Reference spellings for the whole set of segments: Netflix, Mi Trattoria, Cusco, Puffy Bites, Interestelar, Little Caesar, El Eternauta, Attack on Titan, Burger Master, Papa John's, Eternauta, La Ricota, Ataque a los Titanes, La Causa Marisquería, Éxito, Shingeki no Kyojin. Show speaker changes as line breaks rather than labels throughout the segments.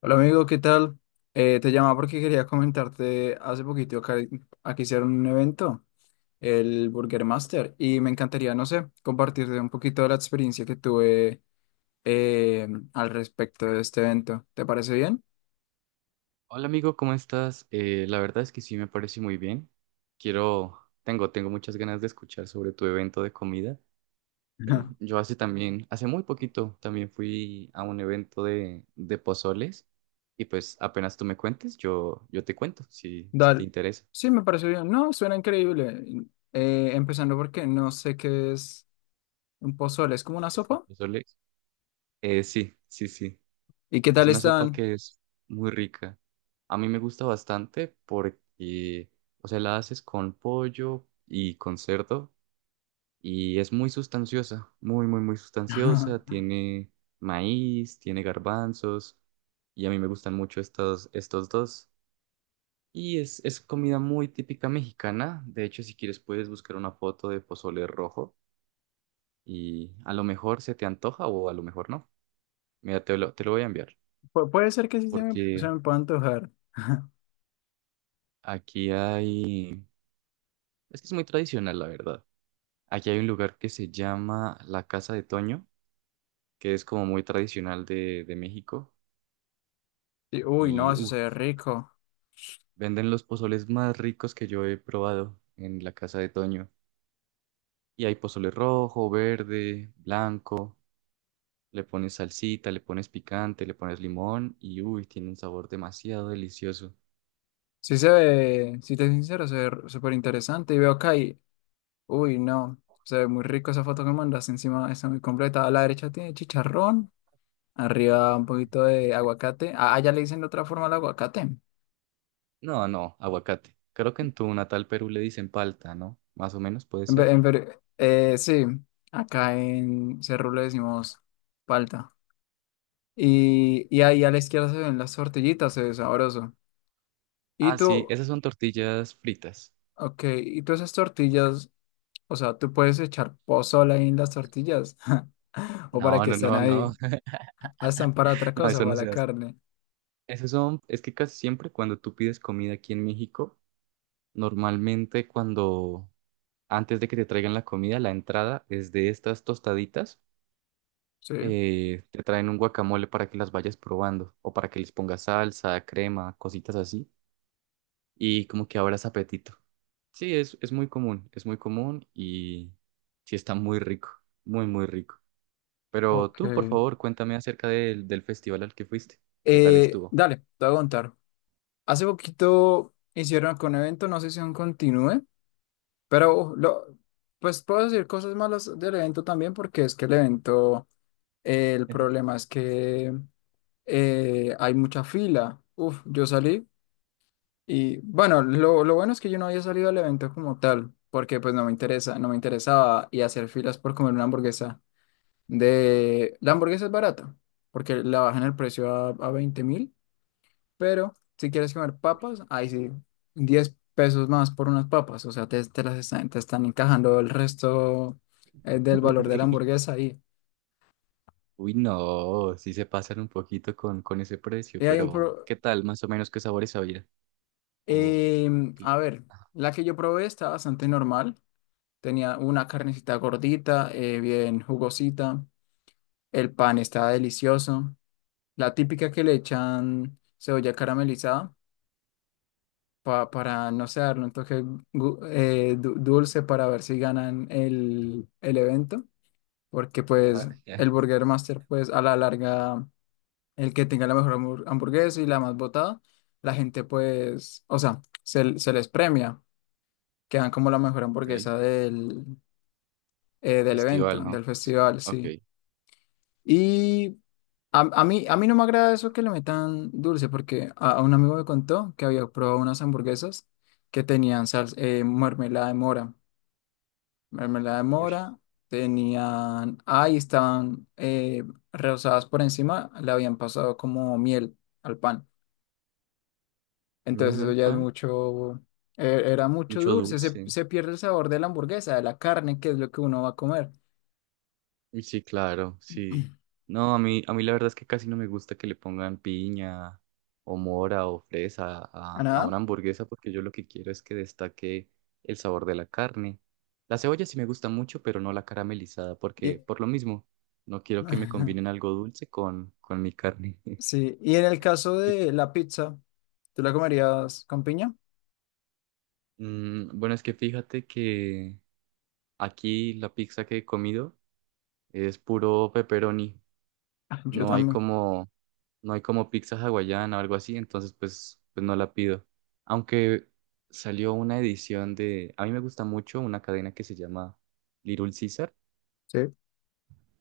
Hola amigo, ¿qué tal? Te llamaba porque quería comentarte hace poquito que aquí hicieron un evento, el Burger Master, y me encantaría, no sé, compartirte un poquito de la experiencia que tuve eh, al respecto de este evento. ¿Te parece bien?
Hola amigo, ¿cómo estás? La verdad es que sí me parece muy bien. Quiero, tengo muchas ganas de escuchar sobre tu evento de comida.
Ajá.
Yo hace también, hace muy poquito, también fui a un evento de pozoles y pues apenas tú me cuentes, yo te cuento si te
Dale.
interesa.
Sí, me parece bien. No, suena increíble. Empezando porque no sé qué es un pozole, es como una
¿Es un
sopa.
pozole? Sí, sí, sí.
¿Y qué
Es
tal
una sopa
están?
que es muy rica. A mí me gusta bastante porque, o sea, la haces con pollo y con cerdo. Y es muy sustanciosa, muy, muy, muy sustanciosa. Tiene maíz, tiene garbanzos y a mí me gustan mucho estos, estos dos. Y es comida muy típica mexicana. De hecho, si quieres puedes buscar una foto de pozole rojo y a lo mejor se te antoja o a lo mejor no. Mira, te lo voy a enviar
Puede ser que sí
porque
se me pueda antojar.
aquí hay... Es que es muy tradicional, la verdad. Aquí hay un lugar que se llama La Casa de Toño, que es como muy tradicional de México.
Y, uy, no,
Y
eso se
uff,
ve rico.
venden los pozoles más ricos que yo he probado en la Casa de Toño. Y hay pozole rojo, verde, blanco. Le pones salsita, le pones picante, le pones limón y uy, tiene un sabor demasiado delicioso.
Sí se ve, si te soy sincero, se ve súper interesante. Y veo acá y, uy, no, se ve muy rico esa foto que mandas. Encima está muy completa. A la derecha tiene chicharrón, arriba un poquito de aguacate. Ah, allá le dicen de otra forma al aguacate. En
No, no, aguacate. Creo que en tu natal Perú le dicen palta, ¿no? Más o menos puede
ve-
ser.
en ver- Sí, acá en Cerro le decimos palta. Y ahí a la izquierda se ven las tortillitas, se ve sabroso. Y
Ah, sí,
tú,
esas son tortillas fritas.
ok, y tú esas tortillas, o sea, tú puedes echar pozole ahí en las tortillas. ¿O para
No,
que
no,
están
no, no.
ahí? Ah, están para otra
No,
cosa,
eso
para
no
la
se hace.
carne.
Esos son, es que casi siempre cuando tú pides comida aquí en México, normalmente cuando antes de que te traigan la comida, la entrada es de estas tostaditas.
Sí,
Te traen un guacamole para que las vayas probando o para que les pongas salsa, crema, cositas así y como que abras apetito. Sí, es muy común, es muy común y sí está muy rico, muy, muy rico. Pero tú, por
ok.
favor, cuéntame acerca del festival al que fuiste. ¿Qué tal
Eh,
estuvo?
dale, te voy a contar. Hace poquito hicieron con un evento, no sé si aún continúe, pero pues puedo decir cosas malas del evento también, porque es que el evento, el problema es que hay mucha fila. Uf, yo salí y bueno, lo bueno es que yo no había salido al evento como tal, porque pues no me interesa, no me interesaba y hacer filas por comer una hamburguesa. De la hamburguesa es barata, porque la bajan el precio a 20,000, pero si quieres comer papas, ahí sí, 10 pesos más por unas papas, o sea, te las están, te están encajando el resto del valor de la
Uy,
hamburguesa ahí.
uy, no, sí se pasan un poquito con ese precio,
Y hay un
pero ¿qué tal más o menos qué sabores había? O sí.
a ver,
Ah,
la que yo probé está bastante normal, tenía una carnecita gordita, bien jugosita, el pan está delicioso, la típica que le echan cebolla caramelizada. Para, no sé, darle un toque dulce para ver si ganan el evento, porque pues el Burger Master, pues a la larga, el que tenga la mejor hamburguesa y la más votada, la gente pues, o sea, se les premia, quedan como la mejor
ok, del
hamburguesa del, del evento,
festival, ¿no?
del
Sí,
festival,
ok.
sí. Y a mí no me agrada eso que le metan dulce, porque a un amigo me contó que había probado unas hamburguesas que tenían salsa, mermelada de mora. Mermelada de
Uy,
mora, tenían, ahí estaban rebozadas por encima, le habían pasado como miel al pan.
miel
Entonces eso
al
ya es
pan,
mucho, era mucho
mucho
dulce,
dulce.
se pierde el sabor de la hamburguesa, de la carne, que es lo que uno va a comer.
Uy, sí, claro, sí. No, a mí la verdad es que casi no me gusta que le pongan piña o mora o fresa
¿A
a
nada?
una hamburguesa porque yo lo que quiero es que destaque el sabor de la carne. La cebolla sí me gusta mucho, pero no la caramelizada porque
Y-
por lo mismo no quiero que me combinen algo dulce con mi carne.
Sí, y en el caso
Y,
de la pizza. ¿Tú la comerías con piña?
bueno, es que fíjate que... Aquí la pizza que he comido es puro pepperoni.
Ah, yo
No hay
también.
como, no hay como pizza hawaiana o algo así, entonces pues, pues no la pido. Aunque salió una edición de, a mí me gusta mucho una cadena que se llama Little Caesar
Sí,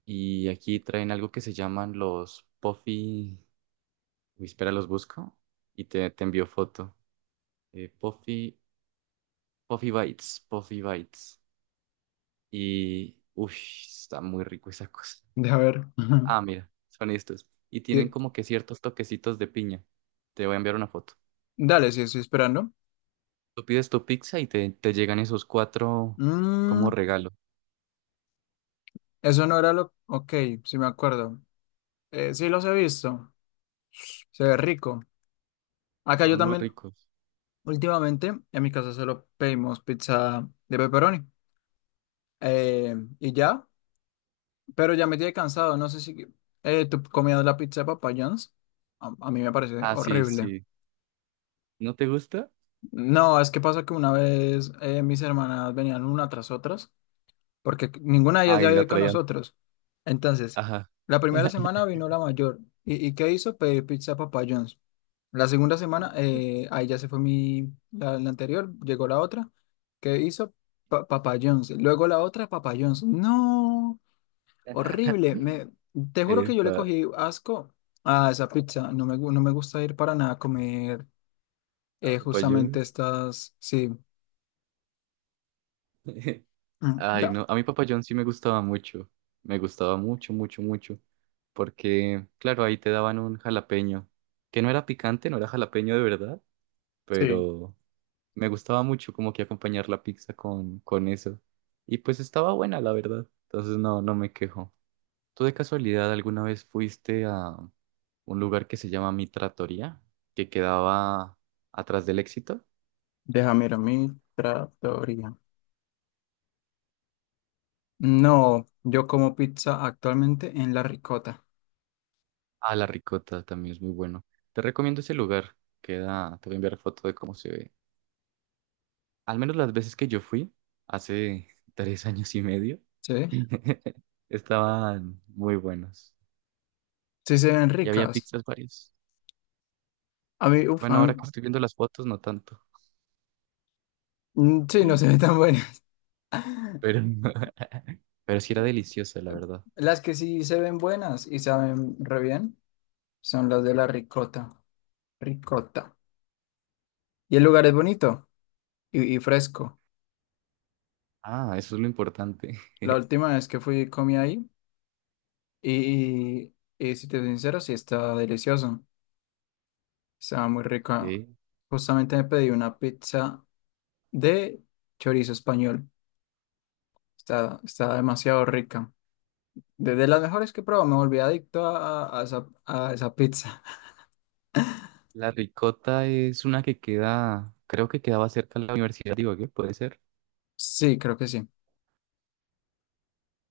y aquí traen algo que se llaman los Puffy, uy, espera, los busco y te envío foto. Eh, Puffy, Puffy Bites, Puffy Bites. Y, uff, está muy rico esa cosa.
de a ver.
Ah, mira, son estos. Y tienen
Y-
como que ciertos toquecitos de piña. Te voy a enviar una foto.
dale, sí, estoy esperando.
Tú pides tu pizza y te llegan esos cuatro como
Mm,
regalo.
eso no era lo. Ok, sí me acuerdo. Sí los he visto. Se ve rico. Acá yo
Son muy
también,
ricos.
últimamente, en mi casa solo pedimos pizza de pepperoni. Eh, y ya, pero ya me tiene cansado. No sé si tú comías la pizza de Papa John's. A mí me parece
Ah, sí,
horrible.
sí. ¿No te gusta?
No, es que pasa que una vez mis hermanas venían una tras otras, porque ninguna de ellas
Ah,
ya
y la
vive con
traían.
nosotros. Entonces,
Ajá.
la primera semana vino la mayor. ¿Y qué hizo? Pedir pizza a Papa John's. La segunda semana, ahí ya se fue la anterior, llegó la otra. ¿Qué hizo? Papa John's. Luego la otra, Papa John's. No, horrible. Te juro que yo le
Epa,
cogí asco a esa pizza. No me gusta ir para nada a comer
a Papa
justamente
John's.
estas, sí. Mm,
Ay,
ya.
no, a mí Papa John's sí me gustaba mucho. Me gustaba mucho, mucho, mucho. Porque, claro, ahí te daban un jalapeño. Que no era picante, no era jalapeño de verdad,
Sí,
pero me gustaba mucho como que acompañar la pizza con eso. Y pues estaba buena, la verdad. Entonces no, no me quejo. ¿Tú de casualidad alguna vez fuiste a un lugar que se llama Mi Trattoria, que quedaba atrás del Éxito?
deja, mira, Mi Trattoria. No, yo como pizza actualmente en La Ricota,
Ah, La Ricota también es muy bueno. Te recomiendo ese lugar. Queda, te voy a enviar foto de cómo se ve. Al menos las veces que yo fui, hace 3 años y medio,
¿sí?
estaban muy buenos.
Sí se ven
Y había
ricas.
pizzas varias.
A
Bueno,
mí,
ahora que estoy viendo las fotos, no tanto.
sí, no se ven tan buenas.
Pero, pero sí era deliciosa, la verdad.
Las que sí se ven buenas y saben re bien son las de La Ricota, ricota. Y el lugar es bonito y fresco.
Ah, eso es lo importante.
La última vez que fui comí ahí y, y, y si te soy sincero, sí está delicioso. Estaba muy rica.
Sí.
Justamente me pedí una pizza de chorizo español. Está demasiado rica. Desde las mejores que he probado, me volví adicto a esa pizza.
La Ricota es una que queda, creo que quedaba cerca de la universidad, digo, ¿qué puede ser?
Sí, creo que sí.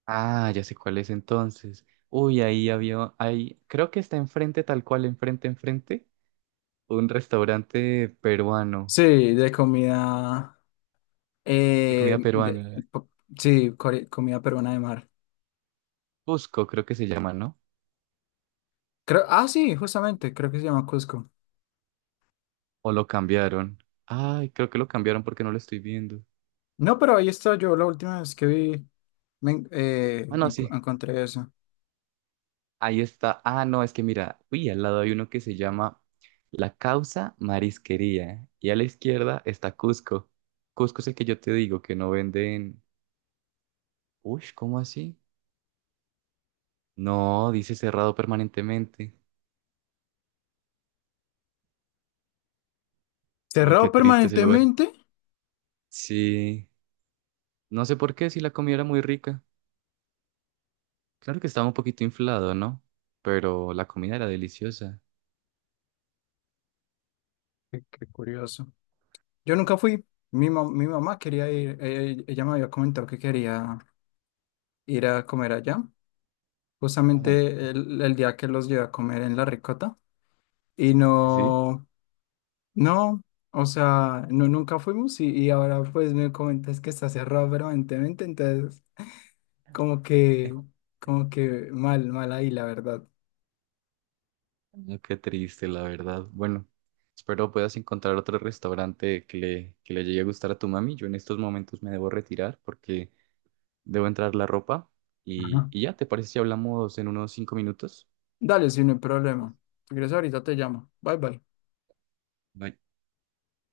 Ah, ya sé cuál es entonces. Uy, ahí había, ahí, creo que está enfrente, tal cual, enfrente, enfrente, un restaurante peruano,
Sí, de comida.
de
eh,
comida
de-
peruana.
po- sí, comida peruana de mar.
Cusco, creo que se llama, ¿no?
Creo, ah, sí, justamente, creo que se llama Cusco.
O lo cambiaron. Ay, creo que lo cambiaron porque no lo estoy viendo.
No, pero ahí está yo la última vez que vi,
Bueno, sí.
encontré eso.
Ahí está. Ah, no, es que mira, uy, al lado hay uno que se llama La Causa Marisquería. Y a la izquierda está Cusco. Cusco es el que yo te digo, que no venden. Uy, ¿cómo así? No, dice cerrado permanentemente. Oh,
¿Cerrado
qué triste ese lugar.
permanentemente?
Sí. No sé por qué, si la comida era muy rica. Claro que estaba un poquito inflado, ¿no? Pero la comida era deliciosa.
Qué curioso. Yo nunca fui. Mi mamá quería ir, ella me había comentado que quería ir a comer allá.
Ajá.
Justamente el día que los llevé a comer en La Ricota y
¿Sí?
no, no, o sea, no, nunca fuimos y ahora pues me comentas que está cerrado permanentemente, entonces como que, como que mal, mal ahí, la verdad.
Mm, qué triste, la verdad. Bueno, espero puedas encontrar otro restaurante que le llegue a gustar a tu mami. Yo en estos momentos me debo retirar porque debo entrar la ropa.
Ajá.
Y ya, ¿te parece si hablamos en unos 5 minutos?
Dale, sin no hay problema. Si quieres ahorita te llamo. Bye bye.
Bye.